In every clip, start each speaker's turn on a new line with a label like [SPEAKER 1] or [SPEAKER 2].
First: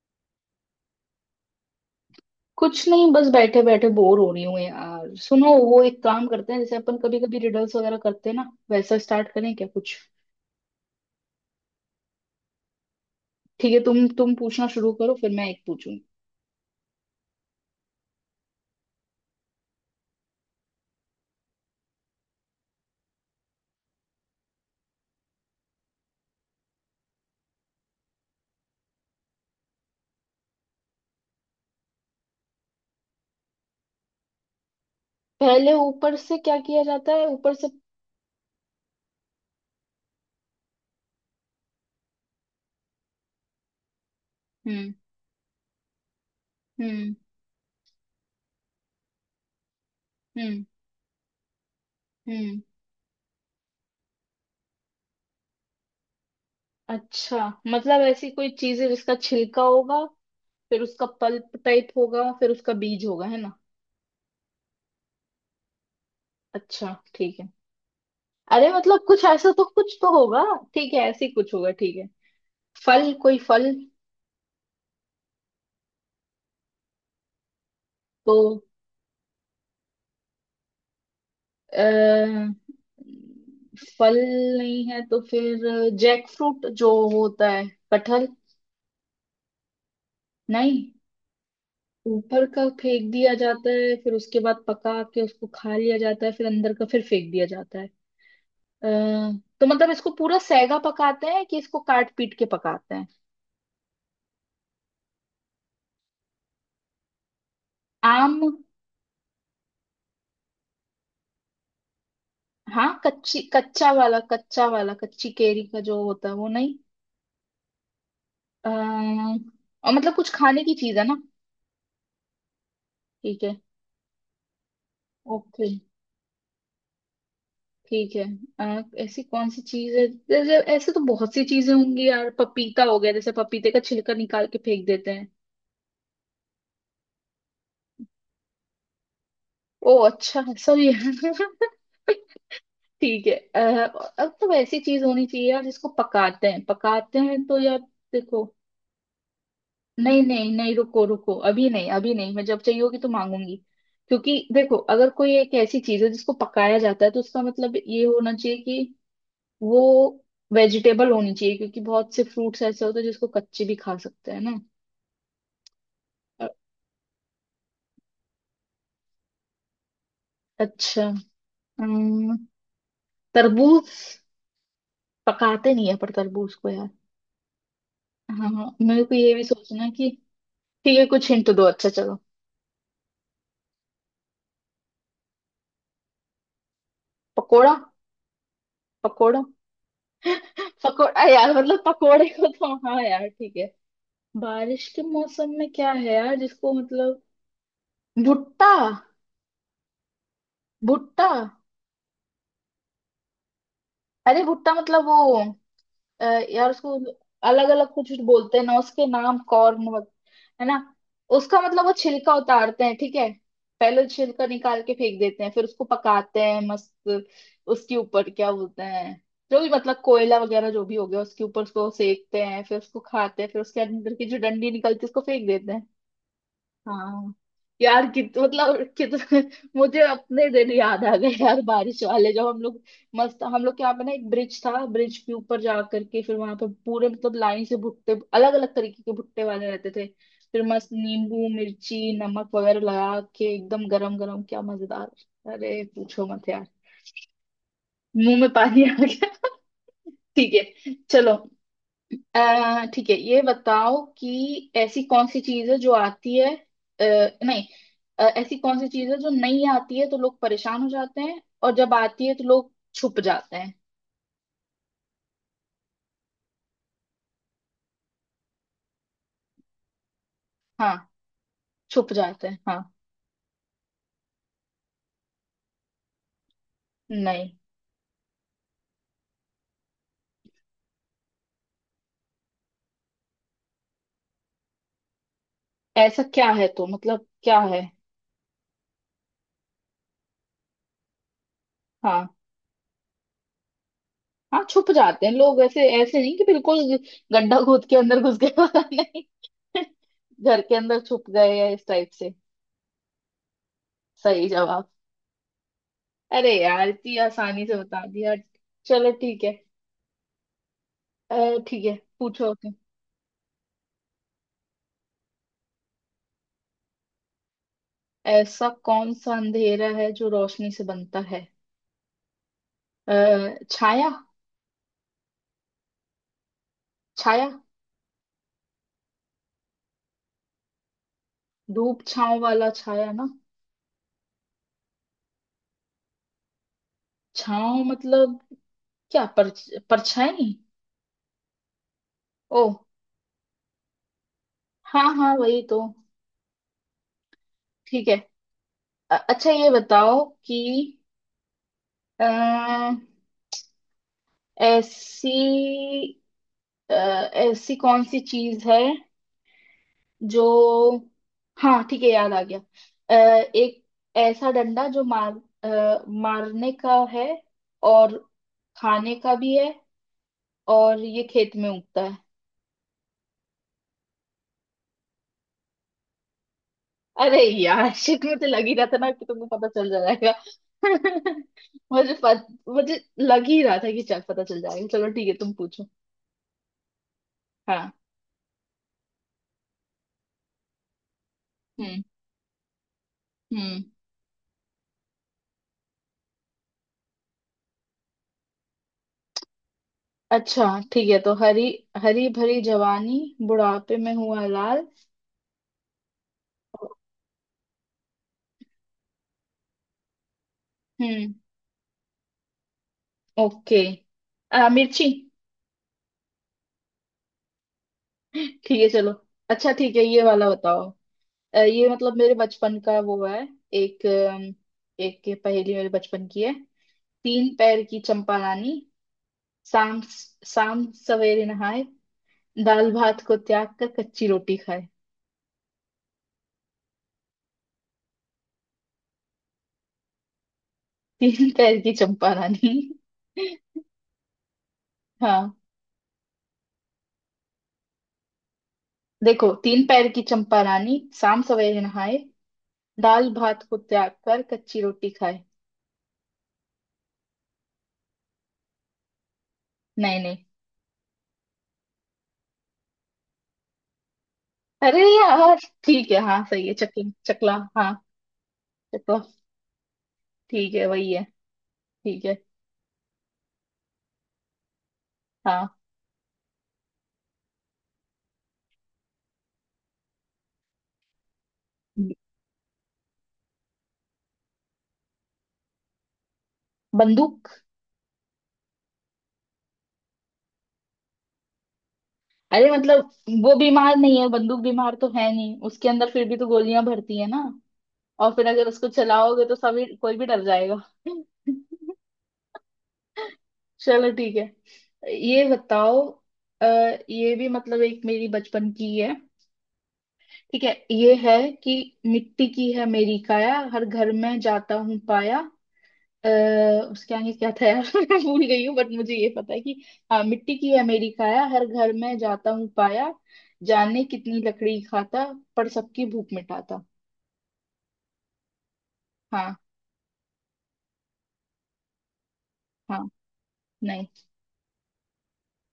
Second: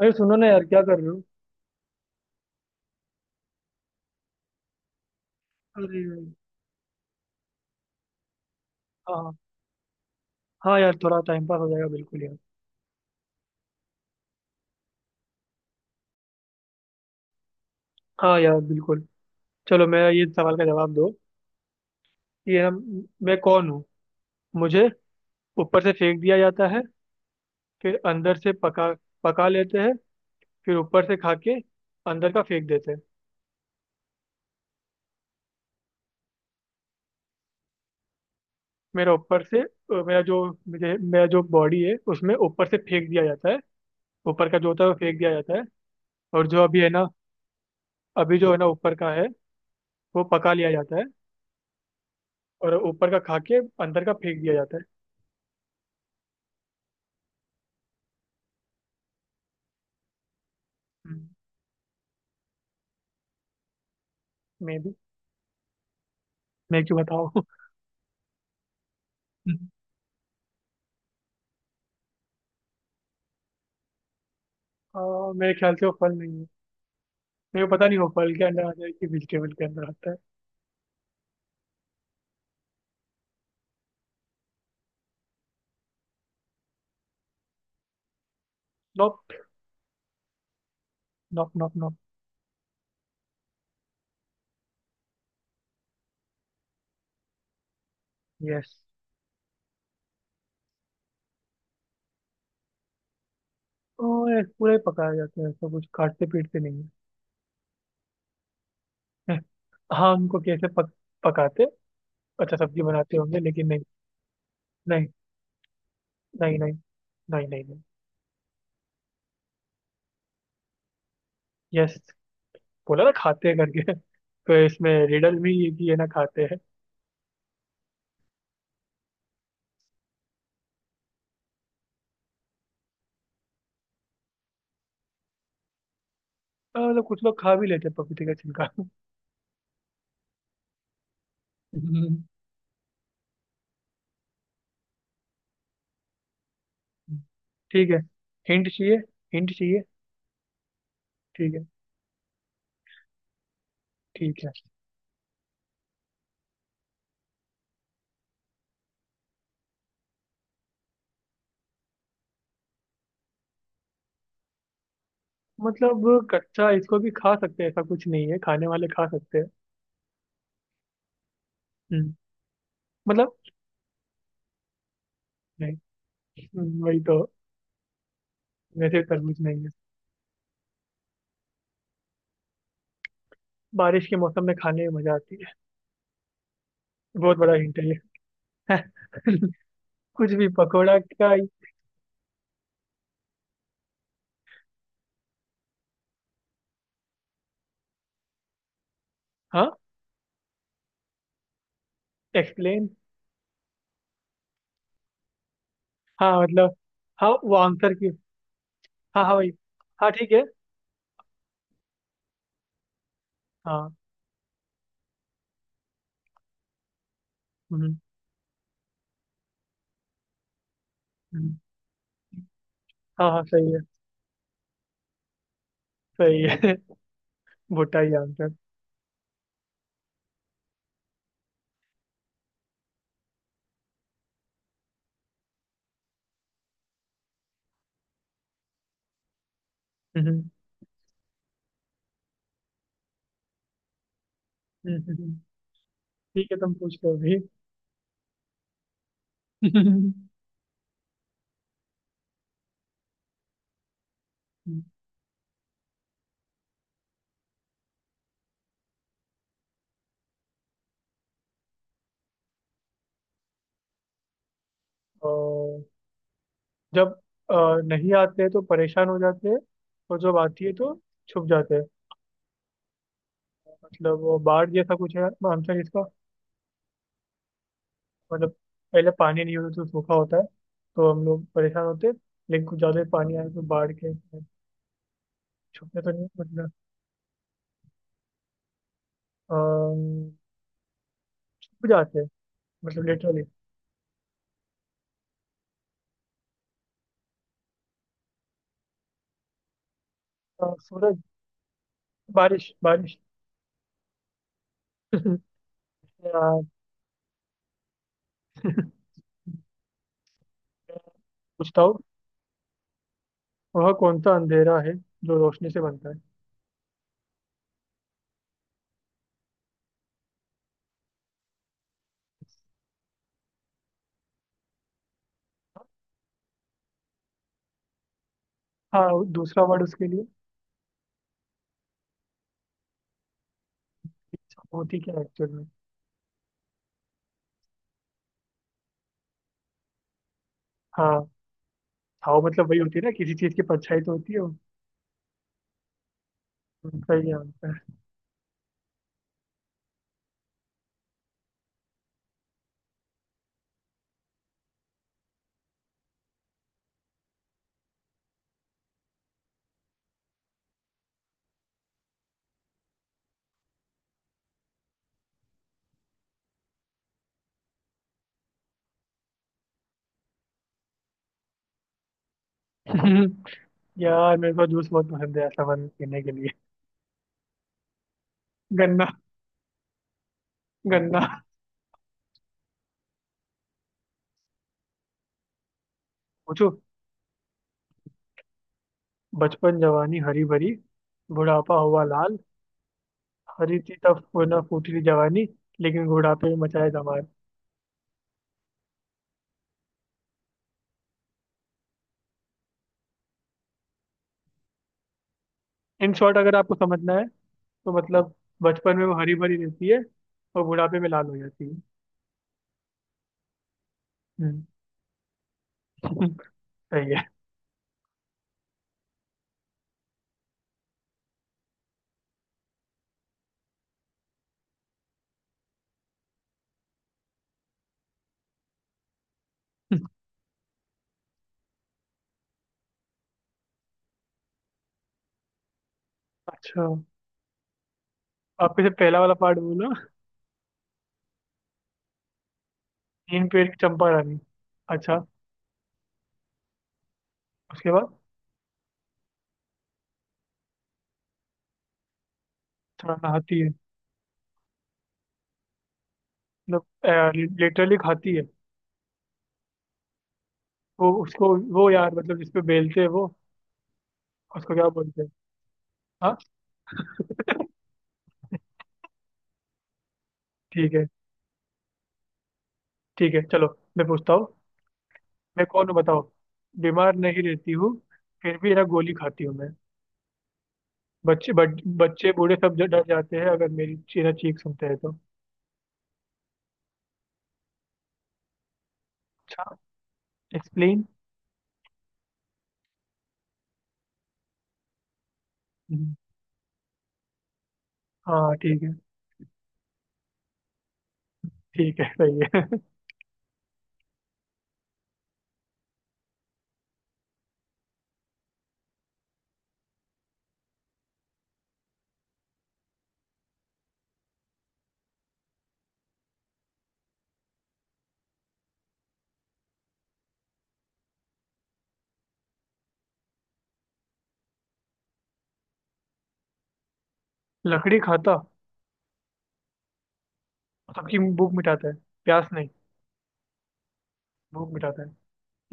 [SPEAKER 1] अरे सुनो ना यार, क्या कर रहे हो?
[SPEAKER 2] कुछ नहीं, बस बैठे बैठे बोर हो रही हूँ यार। सुनो, वो एक
[SPEAKER 1] अरे।
[SPEAKER 2] काम करते हैं, जैसे अपन कभी कभी रिडल्स वगैरह करते हैं ना, वैसा
[SPEAKER 1] हाँ
[SPEAKER 2] स्टार्ट
[SPEAKER 1] हाँ।
[SPEAKER 2] करें क्या कुछ।
[SPEAKER 1] हाँ यार, थोड़ा टाइम पास हो जाएगा, बिल्कुल यार।
[SPEAKER 2] ठीक है, तुम पूछना शुरू करो, फिर मैं एक पूछूंगी।
[SPEAKER 1] हाँ यार बिल्कुल। चलो, मेरा ये सवाल का जवाब दो कि ये ना, मैं कौन हूँ। मुझे ऊपर से फेंक दिया जाता है, फिर अंदर से पका पका लेते हैं, फिर ऊपर से खा के अंदर का फेंक देते हैं।
[SPEAKER 2] पहले ऊपर से क्या किया जाता है? ऊपर से?
[SPEAKER 1] मेरा ऊपर से मेरा जो बॉडी है उसमें ऊपर से फेंक दिया जाता है। ऊपर का जो होता है
[SPEAKER 2] हम्म।
[SPEAKER 1] वो फेंक दिया जाता है। और जो अभी है ना,
[SPEAKER 2] हम्म।
[SPEAKER 1] अभी जो है ना ऊपर का है, वो पका
[SPEAKER 2] हम्म।
[SPEAKER 1] लिया जाता है।
[SPEAKER 2] हम्म।
[SPEAKER 1] और ऊपर का खा के अंदर का फेंक दिया जाता है।
[SPEAKER 2] अच्छा। मतलब ऐसी कोई चीज है जिसका छिलका होगा, फिर उसका
[SPEAKER 1] हम्म।
[SPEAKER 2] पल्प टाइप होगा, फिर उसका बीज होगा, है ना।
[SPEAKER 1] मे भी। मैं
[SPEAKER 2] अच्छा
[SPEAKER 1] क्यों
[SPEAKER 2] ठीक
[SPEAKER 1] बताऊँ?
[SPEAKER 2] है। अरे मतलब कुछ ऐसा तो, कुछ तो होगा। ठीक है, ऐसी कुछ होगा। ठीक है, फल, कोई फल।
[SPEAKER 1] हाँ मेरे ख्याल से वो फल नहीं है। मेरे को पता नहीं वो
[SPEAKER 2] तो
[SPEAKER 1] फल के अंदर आता है कि वेजिटेबल के अंदर आता है।
[SPEAKER 2] अ, फल नहीं है तो फिर जैक फ्रूट जो होता है, कटहल।
[SPEAKER 1] नॉप।
[SPEAKER 2] नहीं।
[SPEAKER 1] नॉप नॉप नॉप।
[SPEAKER 2] ऊपर का फेंक दिया जाता है, फिर उसके बाद पका के उसको खा लिया जाता है, फिर अंदर का फिर फेंक दिया जाता है।
[SPEAKER 1] यस।
[SPEAKER 2] अ, तो मतलब इसको पूरा सेगा पकाते हैं कि इसको काट पीट के पकाते हैं?
[SPEAKER 1] और पूरा ही पकाया जाता है, ऐसा कुछ काटते पीटते नहीं
[SPEAKER 2] आम।
[SPEAKER 1] है। हाँ उनको कैसे पकाते? अच्छा सब्जी
[SPEAKER 2] हाँ,
[SPEAKER 1] बनाते होंगे,
[SPEAKER 2] कच्ची,
[SPEAKER 1] लेकिन नहीं।
[SPEAKER 2] कच्चा वाला
[SPEAKER 1] नहीं।
[SPEAKER 2] कच्ची केरी का जो होता है वो,
[SPEAKER 1] नहीं नहीं।
[SPEAKER 2] नहीं।
[SPEAKER 1] नहीं नहीं नहीं।
[SPEAKER 2] आ, और मतलब कुछ खाने की चीज है ना।
[SPEAKER 1] यस। बोला ना,
[SPEAKER 2] ठीक
[SPEAKER 1] खाते
[SPEAKER 2] है।
[SPEAKER 1] हैं करके। तो इसमें रिडल भी
[SPEAKER 2] ओके।
[SPEAKER 1] ये कि ये ना खाते हैं।
[SPEAKER 2] ठीक है, ऐसी कौन सी चीज है? जैसे ऐसे तो बहुत सी चीजें होंगी यार, पपीता हो गया, जैसे पपीते का छिलका निकाल के फेंक देते हैं।
[SPEAKER 1] हाँ, मतलब कुछ लोग खा भी लेते हैं पपीते का छिलका।
[SPEAKER 2] ओ अच्छा, सॉरी। ठीक है। अब तो ऐसी चीज होनी चाहिए यार जिसको पकाते हैं, पकाते हैं तो यार।
[SPEAKER 1] ठीक है।
[SPEAKER 2] देखो।
[SPEAKER 1] हिंट चाहिए, हिंट चाहिए।
[SPEAKER 2] नहीं नहीं नहीं, रुको रुको,
[SPEAKER 1] ठीक है।
[SPEAKER 2] अभी नहीं अभी नहीं। मैं जब चाहिए होगी तो मांगूंगी। क्योंकि
[SPEAKER 1] ठीक है।
[SPEAKER 2] देखो, अगर कोई एक ऐसी चीज है जिसको पकाया जाता है, तो उसका मतलब ये होना चाहिए, वो वेजिटेबल होनी चाहिए, क्योंकि बहुत से फ्रूट्स ऐसे होते हैं जिसको कच्चे भी खा सकते हैं ना।
[SPEAKER 1] मतलब
[SPEAKER 2] अ-
[SPEAKER 1] कच्चा इसको भी खा सकते हैं ऐसा कुछ नहीं है, खाने वाले खा सकते हैं।
[SPEAKER 2] अच्छा।
[SPEAKER 1] हम्म,
[SPEAKER 2] अम,
[SPEAKER 1] मतलब।
[SPEAKER 2] तरबूज? पकाते
[SPEAKER 1] नहीं।
[SPEAKER 2] नहीं है पर तरबूज को यार।
[SPEAKER 1] वही तो।
[SPEAKER 2] हाँ हाँ,
[SPEAKER 1] वैसे
[SPEAKER 2] मेरे को ये
[SPEAKER 1] तरबूज
[SPEAKER 2] भी
[SPEAKER 1] नहीं है।
[SPEAKER 2] सोचना है कि। ठीक है, कुछ हिंट दो। अच्छा चलो।
[SPEAKER 1] बारिश के मौसम में खाने में मजा आती है, बहुत बड़ा
[SPEAKER 2] पकोड़ा?
[SPEAKER 1] हिंट है ये।
[SPEAKER 2] पकोड़ा।
[SPEAKER 1] कुछ भी पकोड़ा
[SPEAKER 2] पकोड़ा
[SPEAKER 1] का।
[SPEAKER 2] यार मतलब, पकोड़े को तो हाँ यार, ठीक है। बारिश के मौसम में क्या है यार, जिसको मतलब। भुट्टा।
[SPEAKER 1] हाँ।
[SPEAKER 2] भुट्टा।
[SPEAKER 1] एक्सप्लेन।
[SPEAKER 2] अरे भुट्टा मतलब वो, अ,
[SPEAKER 1] हाँ
[SPEAKER 2] यार
[SPEAKER 1] मतलब।
[SPEAKER 2] उसको
[SPEAKER 1] हाँ वो
[SPEAKER 2] अलग अलग
[SPEAKER 1] आंसर
[SPEAKER 2] कुछ
[SPEAKER 1] की।
[SPEAKER 2] कुछ बोलते हैं ना उसके
[SPEAKER 1] हाँ हाँ
[SPEAKER 2] नाम,
[SPEAKER 1] वही।
[SPEAKER 2] कॉर्न वग-।
[SPEAKER 1] हाँ ठीक है।
[SPEAKER 2] है ना। उसका मतलब वो छिलका उतारते हैं, ठीक है।
[SPEAKER 1] हाँ।
[SPEAKER 2] पहले छिलका निकाल के फेंक देते हैं, फिर उसको पकाते हैं मस्त।
[SPEAKER 1] हम्म,
[SPEAKER 2] उसके ऊपर क्या बोलते हैं, जो भी मतलब कोयला वगैरह जो भी हो गया, उसके
[SPEAKER 1] हम्म।
[SPEAKER 2] ऊपर उसको सेकते हैं, फिर उसको
[SPEAKER 1] हाँ हाँ
[SPEAKER 2] खाते हैं, फिर
[SPEAKER 1] सही है।
[SPEAKER 2] उसके अंदर की जो डंडी निकलती है उसको फेंक देते हैं।
[SPEAKER 1] सही है।
[SPEAKER 2] हाँ।
[SPEAKER 1] भुट्टा
[SPEAKER 2] यार
[SPEAKER 1] ही
[SPEAKER 2] कित
[SPEAKER 1] आंसर।
[SPEAKER 2] मतलब कितना। मुझे अपने दिन याद आ गए यार, बारिश वाले, जब हम लोग मस्त। हम लोग के यहाँ पे ना एक ब्रिज था, ब्रिज के ऊपर जा करके फिर वहां पे पूरे मतलब लाइन से भुट्टे, अलग अलग तरीके के भुट्टे वाले रहते थे।
[SPEAKER 1] हम्म।
[SPEAKER 2] फिर मस्त नींबू मिर्ची नमक वगैरह लगा के, एकदम गरम गरम, क्या मजेदार।
[SPEAKER 1] हम्म।
[SPEAKER 2] अरे पूछो मत
[SPEAKER 1] ठीक है,
[SPEAKER 2] यार।
[SPEAKER 1] तुम पूछ लो अभी।
[SPEAKER 2] मुंह में पानी आ गया। ठीक है चलो। ठीक है ये बताओ कि ऐसी कौन सी चीज है जो आती है, नहीं, ऐसी कौन सी चीज है जो नहीं आती है तो लोग परेशान हो जाते हैं, और जब आती है तो लोग छुप जाते हैं।
[SPEAKER 1] ओ। जब अ, नहीं आते हैं तो परेशान हो जाते हैं, और जब आती है
[SPEAKER 2] हाँ।
[SPEAKER 1] तो छुप जाते हैं।
[SPEAKER 2] छुप जाते हैं, हाँ।
[SPEAKER 1] मतलब वो बाढ़ जैसा कुछ है आंसर इसका?
[SPEAKER 2] नहीं।
[SPEAKER 1] मतलब पहले पानी नहीं होता तो सूखा होता है, तो हम लोग परेशान होते हैं, लेकिन कुछ ज्यादा पानी आए तो बाढ़ के छुपते तो
[SPEAKER 2] ऐसा
[SPEAKER 1] नहीं
[SPEAKER 2] क्या है
[SPEAKER 1] मतलब।
[SPEAKER 2] तो, मतलब क्या है।
[SPEAKER 1] अम, छुप जाते हैं,
[SPEAKER 2] हाँ।
[SPEAKER 1] मतलब लिटरली।
[SPEAKER 2] हाँ, छुप जाते हैं लोग, ऐसे ऐसे नहीं कि बिल्कुल गड्ढा खोद के अंदर घुस गए पता नहीं, घर के अंदर
[SPEAKER 1] सूरज?
[SPEAKER 2] छुप गए या इस टाइप से।
[SPEAKER 1] बारिश बारिश।
[SPEAKER 2] सही जवाब।
[SPEAKER 1] या
[SPEAKER 2] अरे यार इतनी आसानी से बता दिया। चलो ठीक है। अ,
[SPEAKER 1] पूछता
[SPEAKER 2] ठीक है,
[SPEAKER 1] हूँ।
[SPEAKER 2] पूछो। ओके।
[SPEAKER 1] वह कौन सा अंधेरा है जो रोशनी से बनता है?
[SPEAKER 2] ऐसा कौन सा अंधेरा है जो रोशनी से बनता है? अ, छाया। छाया।
[SPEAKER 1] हाँ दूसरा वर्ड उसके लिए?
[SPEAKER 2] धूप छांव वाला छाया ना।
[SPEAKER 1] होती क्या है एक्चुअल में?
[SPEAKER 2] छांव मतलब। क्या, पर परछाई।
[SPEAKER 1] हाँ। हाँ
[SPEAKER 2] ओ।
[SPEAKER 1] मतलब वही होती है ना, किसी चीज की परछाई तो होती है।
[SPEAKER 2] हाँ हाँ, वही तो।
[SPEAKER 1] उनका ही होता है।
[SPEAKER 2] ठीक है। अच्छा ये बताओ कि, अ, ऐसी, ऐसी कौन सी चीज है जो, हाँ ठीक है याद आ गया। अ, एक ऐसा डंडा जो मार, मारने का है, और खाने का भी है, और ये खेत में उगता है।
[SPEAKER 1] यार मेरे को जूस बहुत पसंद है ऐसा बन पीने के लिए।
[SPEAKER 2] अरे यार शिट, मुझे लग ही रहा था
[SPEAKER 1] गन्ना।
[SPEAKER 2] ना कि तुमको पता चल जाएगा।
[SPEAKER 1] गन्ना।
[SPEAKER 2] मुझे लग ही रहा था कि चल पता चल जाएगा। चलो ठीक है, तुम पूछो।
[SPEAKER 1] पूछो।
[SPEAKER 2] हाँ।
[SPEAKER 1] बचपन जवानी हरी भरी, बुढ़ापा
[SPEAKER 2] हम्म।
[SPEAKER 1] हुआ लाल। हरी
[SPEAKER 2] हम्म।
[SPEAKER 1] थी तब, ना फूटी थी जवानी, लेकिन बुढ़ापे में मचाया धमाल।
[SPEAKER 2] अच्छा ठीक है, तो हरी हरी भरी जवानी, बुढ़ापे में हुआ लाल।
[SPEAKER 1] इन शॉर्ट अगर आपको समझना है, तो मतलब बचपन में वो हरी भरी रहती है और बुढ़ापे में लाल
[SPEAKER 2] हम्म।
[SPEAKER 1] हो जाती है।
[SPEAKER 2] ओके।
[SPEAKER 1] हम्म।
[SPEAKER 2] मिर्ची।
[SPEAKER 1] सही है।
[SPEAKER 2] ठीक है चलो। अच्छा ठीक है, ये वाला बताओ। ये मतलब मेरे बचपन का वो है। एक अम, एक पहेली मेरे बचपन की है। तीन पैर की चंपा रानी, शाम शाम सवेरे नहाए, दाल भात को त्याग कर कच्ची रोटी खाए।
[SPEAKER 1] अच्छा। आपके से पहला वाला पार्ट बोला।
[SPEAKER 2] तीन पैर की चंपा रानी।
[SPEAKER 1] तीन पेड़ की चंपा रानी। अच्छा।
[SPEAKER 2] हाँ।
[SPEAKER 1] उसके बाद?
[SPEAKER 2] देखो, तीन पैर की चंपा रानी शाम सवेरे नहाए,
[SPEAKER 1] हाँ
[SPEAKER 2] दाल
[SPEAKER 1] नहाती
[SPEAKER 2] भात
[SPEAKER 1] है,
[SPEAKER 2] को त्याग कर कच्ची रोटी खाए।
[SPEAKER 1] मतलब लिटरली खाती है?
[SPEAKER 2] नहीं नहीं।
[SPEAKER 1] वो उसको वो यार, मतलब जिसपे बेलते हैं वो, उसको क्या
[SPEAKER 2] अरे
[SPEAKER 1] बोलते हैं?
[SPEAKER 2] यार। ठीक है
[SPEAKER 1] हाँ।
[SPEAKER 2] हाँ सही है, चकला चकला। हाँ। चकला। ठीक है,
[SPEAKER 1] ठीक है।
[SPEAKER 2] वही है। ठीक है।
[SPEAKER 1] ठीक है चलो, मैं पूछता हूँ। मैं
[SPEAKER 2] हाँ।
[SPEAKER 1] कौन हूँ बताओ। बीमार नहीं रहती हूँ, फिर भी ना गोली खाती हूँ मैं। बच्चे बूढ़े सब डर जाते हैं अगर मेरी चीना चीख सुनते हैं तो।
[SPEAKER 2] बंदूक।
[SPEAKER 1] अच्छा। एक्सप्लेन।
[SPEAKER 2] अरे मतलब वो, बीमार नहीं है बंदूक, बीमार तो है नहीं उसके अंदर, फिर भी तो गोलियां भरती है ना। और फिर
[SPEAKER 1] हाँ
[SPEAKER 2] अगर
[SPEAKER 1] ठीक
[SPEAKER 2] उसको
[SPEAKER 1] है।
[SPEAKER 2] चलाओगे तो सभी, कोई भी डर जाएगा।
[SPEAKER 1] ठीक है सही है।
[SPEAKER 2] चलो ठीक है, ये बताओ। आ, ये भी मतलब एक मेरी बचपन की है। ठीक है, ये है कि, मिट्टी की है मेरी काया, हर घर में जाता हूँ पाया। अ, उसके आगे क्या था यार? मैं भूल गई हूँ, बट मुझे ये पता है कि, हाँ, मिट्टी की अमेरिका या हर घर में जाता हूँ पाया, जाने कितनी लकड़ी खाता, पर सबकी भूख मिटाता।
[SPEAKER 1] लकड़ी खाता?
[SPEAKER 2] हाँ।
[SPEAKER 1] सबकी भूख मिटाता है? प्यास नहीं?
[SPEAKER 2] हाँ। नहीं।
[SPEAKER 1] भूख मिटाता है,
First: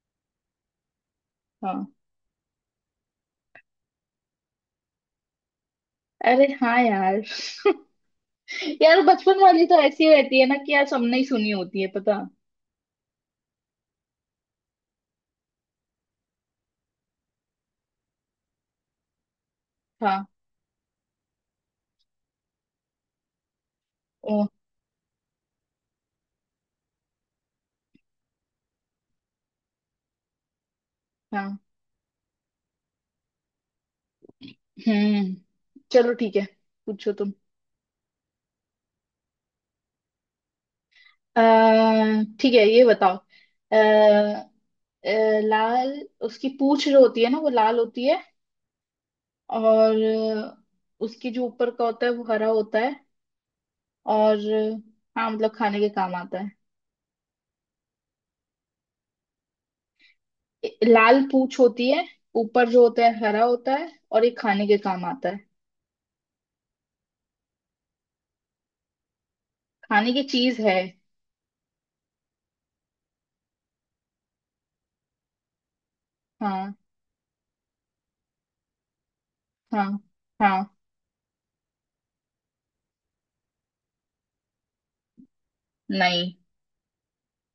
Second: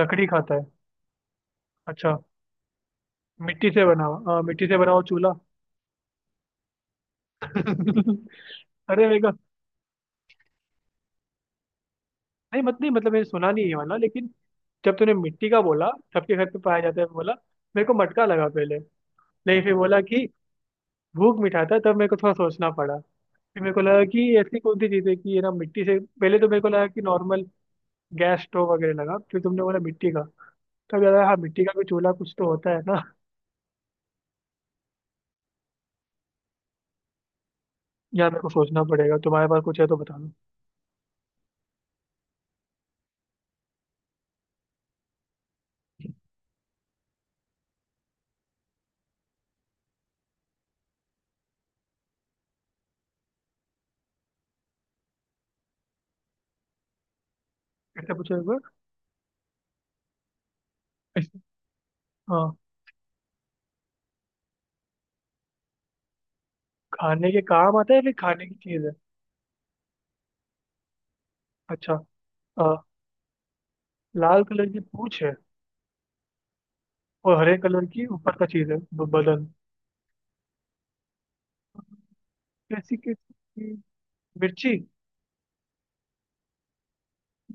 [SPEAKER 1] लकड़ी खाता है?
[SPEAKER 2] हाँ।
[SPEAKER 1] अच्छा। मिट्टी से बना हुआ- हाँ मिट्टी से बना हुआ चूल्हा।
[SPEAKER 2] अरे हाँ यार। यार
[SPEAKER 1] अरे मेरे को।
[SPEAKER 2] बचपन वाली तो ऐसी रहती है ना कि यार, सबने ही सुनी होती है पता।
[SPEAKER 1] नहीं मत नहीं मतलब मैंने सुना नहीं ये वाला, लेकिन जब तूने मिट्टी का बोला, सबके घर पे पाया जाता है बोला, मेरे को मटका लगा पहले। नहीं, फिर बोला
[SPEAKER 2] हाँ।
[SPEAKER 1] कि भूख मिठाता, तब मेरे को थोड़ा सोचना पड़ा। फिर मेरे को लगा कि
[SPEAKER 2] ओ।
[SPEAKER 1] ऐसी कौन सी चीज़ है कि ये ना मिट्टी से, पहले तो मेरे को लगा कि नॉर्मल गैस स्टोव वगैरह लगा, फिर तुमने बोला मिट्टी का, तब यार हाँ
[SPEAKER 2] हाँ।
[SPEAKER 1] मिट्टी का कोई चूल्हा कुछ तो होता है ना।
[SPEAKER 2] हम्म। चलो ठीक है, पूछो तुम।
[SPEAKER 1] यार मेरे को सोचना पड़ेगा, तुम्हारे पास कुछ है तो बता दो।
[SPEAKER 2] अः ठीक है, ये बताओ। अः लाल, उसकी पूंछ जो होती है ना वो लाल होती है, और उसकी जो ऊपर का होता है वो हरा होता है, और हाँ मतलब खाने के काम आता है।
[SPEAKER 1] ऐसे पूछो एक बार।
[SPEAKER 2] लाल
[SPEAKER 1] ऐसे-
[SPEAKER 2] पूंछ होती है,
[SPEAKER 1] हाँ।
[SPEAKER 2] ऊपर जो होता है हरा होता है, और ये खाने के काम आता है।
[SPEAKER 1] खाने के काम आता है या फिर खाने की चीज़ है?
[SPEAKER 2] खाने की चीज है।
[SPEAKER 1] अच्छा। अ, लाल कलर की पूंछ है
[SPEAKER 2] हाँ।
[SPEAKER 1] और हरे कलर की ऊपर का चीज है बदन?
[SPEAKER 2] हाँ। हाँ।
[SPEAKER 1] कैसी कैसी। मिर्ची?
[SPEAKER 2] नहीं।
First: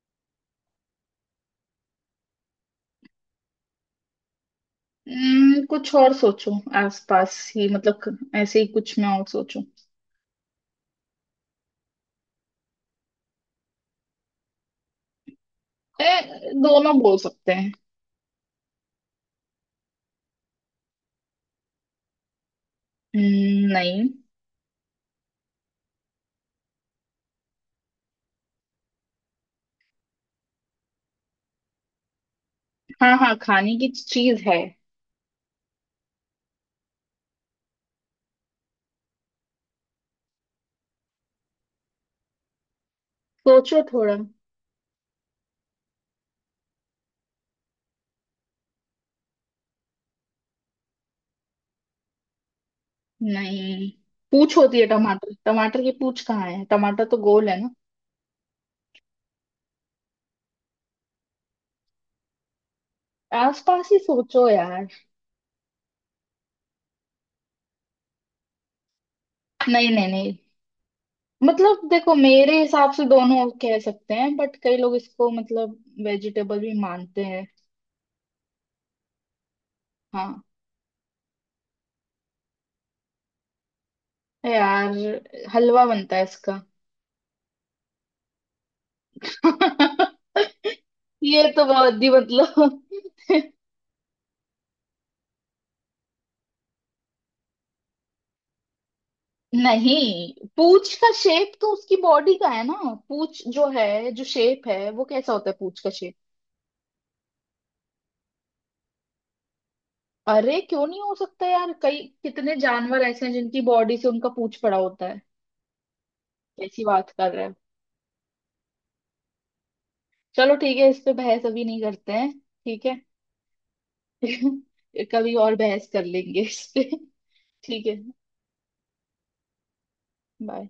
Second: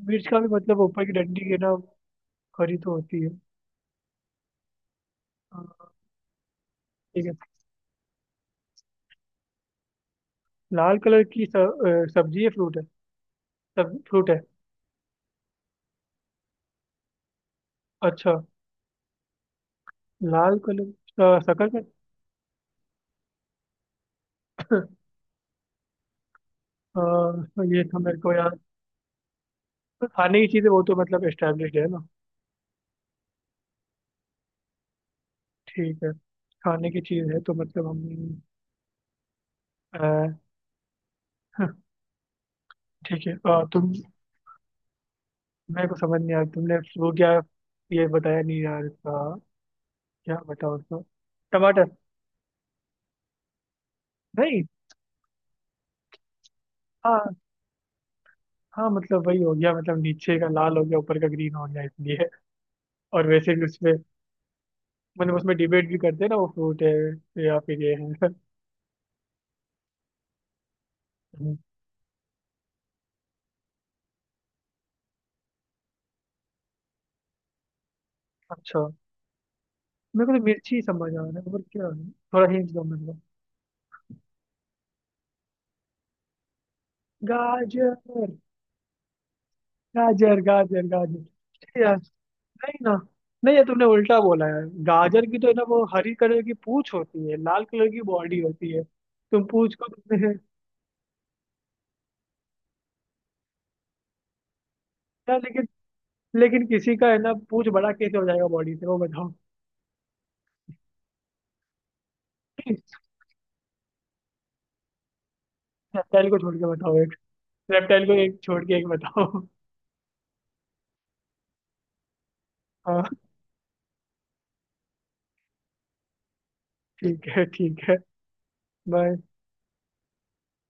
[SPEAKER 1] मिर्च का भी मतलब ऊपर की डंडी के ना खरी तो होती है। हाँ।
[SPEAKER 2] कुछ और सोचो।
[SPEAKER 1] ठीक है।
[SPEAKER 2] आसपास ही मतलब, ऐसे ही कुछ मैं और सोचूं।
[SPEAKER 1] लाल कलर की सब्जी है फ्रूट है? सब फ्रूट है?
[SPEAKER 2] दोनों बोल सकते हैं।
[SPEAKER 1] अच्छा। लाल कलर का शकल है।
[SPEAKER 2] नहीं।
[SPEAKER 1] अ, ये तो मेरे को याद। खाने की चीजें वो तो मतलब एस्टेब्लिश है ना।
[SPEAKER 2] हाँ। हाँ, खाने की चीज है।
[SPEAKER 1] ठीक है। खाने की चीज है तो मतलब हम अ, ठीक है।
[SPEAKER 2] सोचो
[SPEAKER 1] तुम,
[SPEAKER 2] थोड़ा।
[SPEAKER 1] मेरे को समझ नहीं आया तुमने। वो क्या? ये बताया नहीं यार इसका, क्या बताओ उसको। टमाटर?
[SPEAKER 2] नहीं। पूछ
[SPEAKER 1] नहीं?
[SPEAKER 2] होती है टमाटर। टमाटर की पूछ कहाँ है? टमाटर तो
[SPEAKER 1] हाँ।
[SPEAKER 2] गोल है ना।
[SPEAKER 1] हाँ मतलब वही हो गया, मतलब नीचे का लाल हो गया, ऊपर का ग्रीन हो गया इसलिए। और वैसे भी
[SPEAKER 2] आसपास
[SPEAKER 1] उसमें,
[SPEAKER 2] ही सोचो यार।
[SPEAKER 1] मतलब उसमें डिबेट भी करते हैं ना, वो फ्रूट है या फिर ये है।
[SPEAKER 2] नहीं नहीं नहीं।
[SPEAKER 1] हम्म।
[SPEAKER 2] मतलब देखो, मेरे हिसाब से दोनों कह सकते हैं, बट कई लोग इसको मतलब वेजिटेबल भी मानते हैं।
[SPEAKER 1] अच्छा। मेरे को
[SPEAKER 2] हाँ।
[SPEAKER 1] तो मिर्ची समझ आ रहा है, और क्या है? थोड़ा हिंट दो मेरे को।
[SPEAKER 2] यार हलवा बनता है इसका।
[SPEAKER 1] गाजर? गाजर गाजर गाजर।
[SPEAKER 2] ये तो
[SPEAKER 1] अरे यार
[SPEAKER 2] बहुत ही
[SPEAKER 1] नहीं
[SPEAKER 2] मतलब।
[SPEAKER 1] ना। नहीं यार, तुमने उल्टा बोला है। गाजर की तो है ना वो हरी कलर की पूंछ होती है, लाल कलर की बॉडी होती है। तुम पूंछ को तुमने
[SPEAKER 2] नहीं, पूछ का शेप तो उसकी बॉडी का है ना। पूछ जो है, जो शेप है वो कैसा
[SPEAKER 1] यार
[SPEAKER 2] होता है,
[SPEAKER 1] लेकिन,
[SPEAKER 2] पूछ का शेप।
[SPEAKER 1] लेकिन किसी का है ना पूंछ बड़ा कैसे हो जाएगा बॉडी से, वो बताओ।
[SPEAKER 2] अरे क्यों नहीं हो सकता यार, कई कितने जानवर ऐसे हैं जिनकी बॉडी से उनका पूंछ पड़ा होता है।
[SPEAKER 1] रेप्टाइल को छोड़ के
[SPEAKER 2] कैसी
[SPEAKER 1] बताओ
[SPEAKER 2] बात
[SPEAKER 1] एक।
[SPEAKER 2] कर रहे हो।
[SPEAKER 1] रेप्टाइल को एक छोड़ के एक बताओ।
[SPEAKER 2] चलो ठीक है, इस पे बहस अभी नहीं करते हैं। ठीक है।
[SPEAKER 1] हाँ
[SPEAKER 2] कभी और बहस कर लेंगे इस पे।
[SPEAKER 1] ठीक है। ठीक
[SPEAKER 2] ठीक है।
[SPEAKER 1] है। बाय।
[SPEAKER 2] बाय।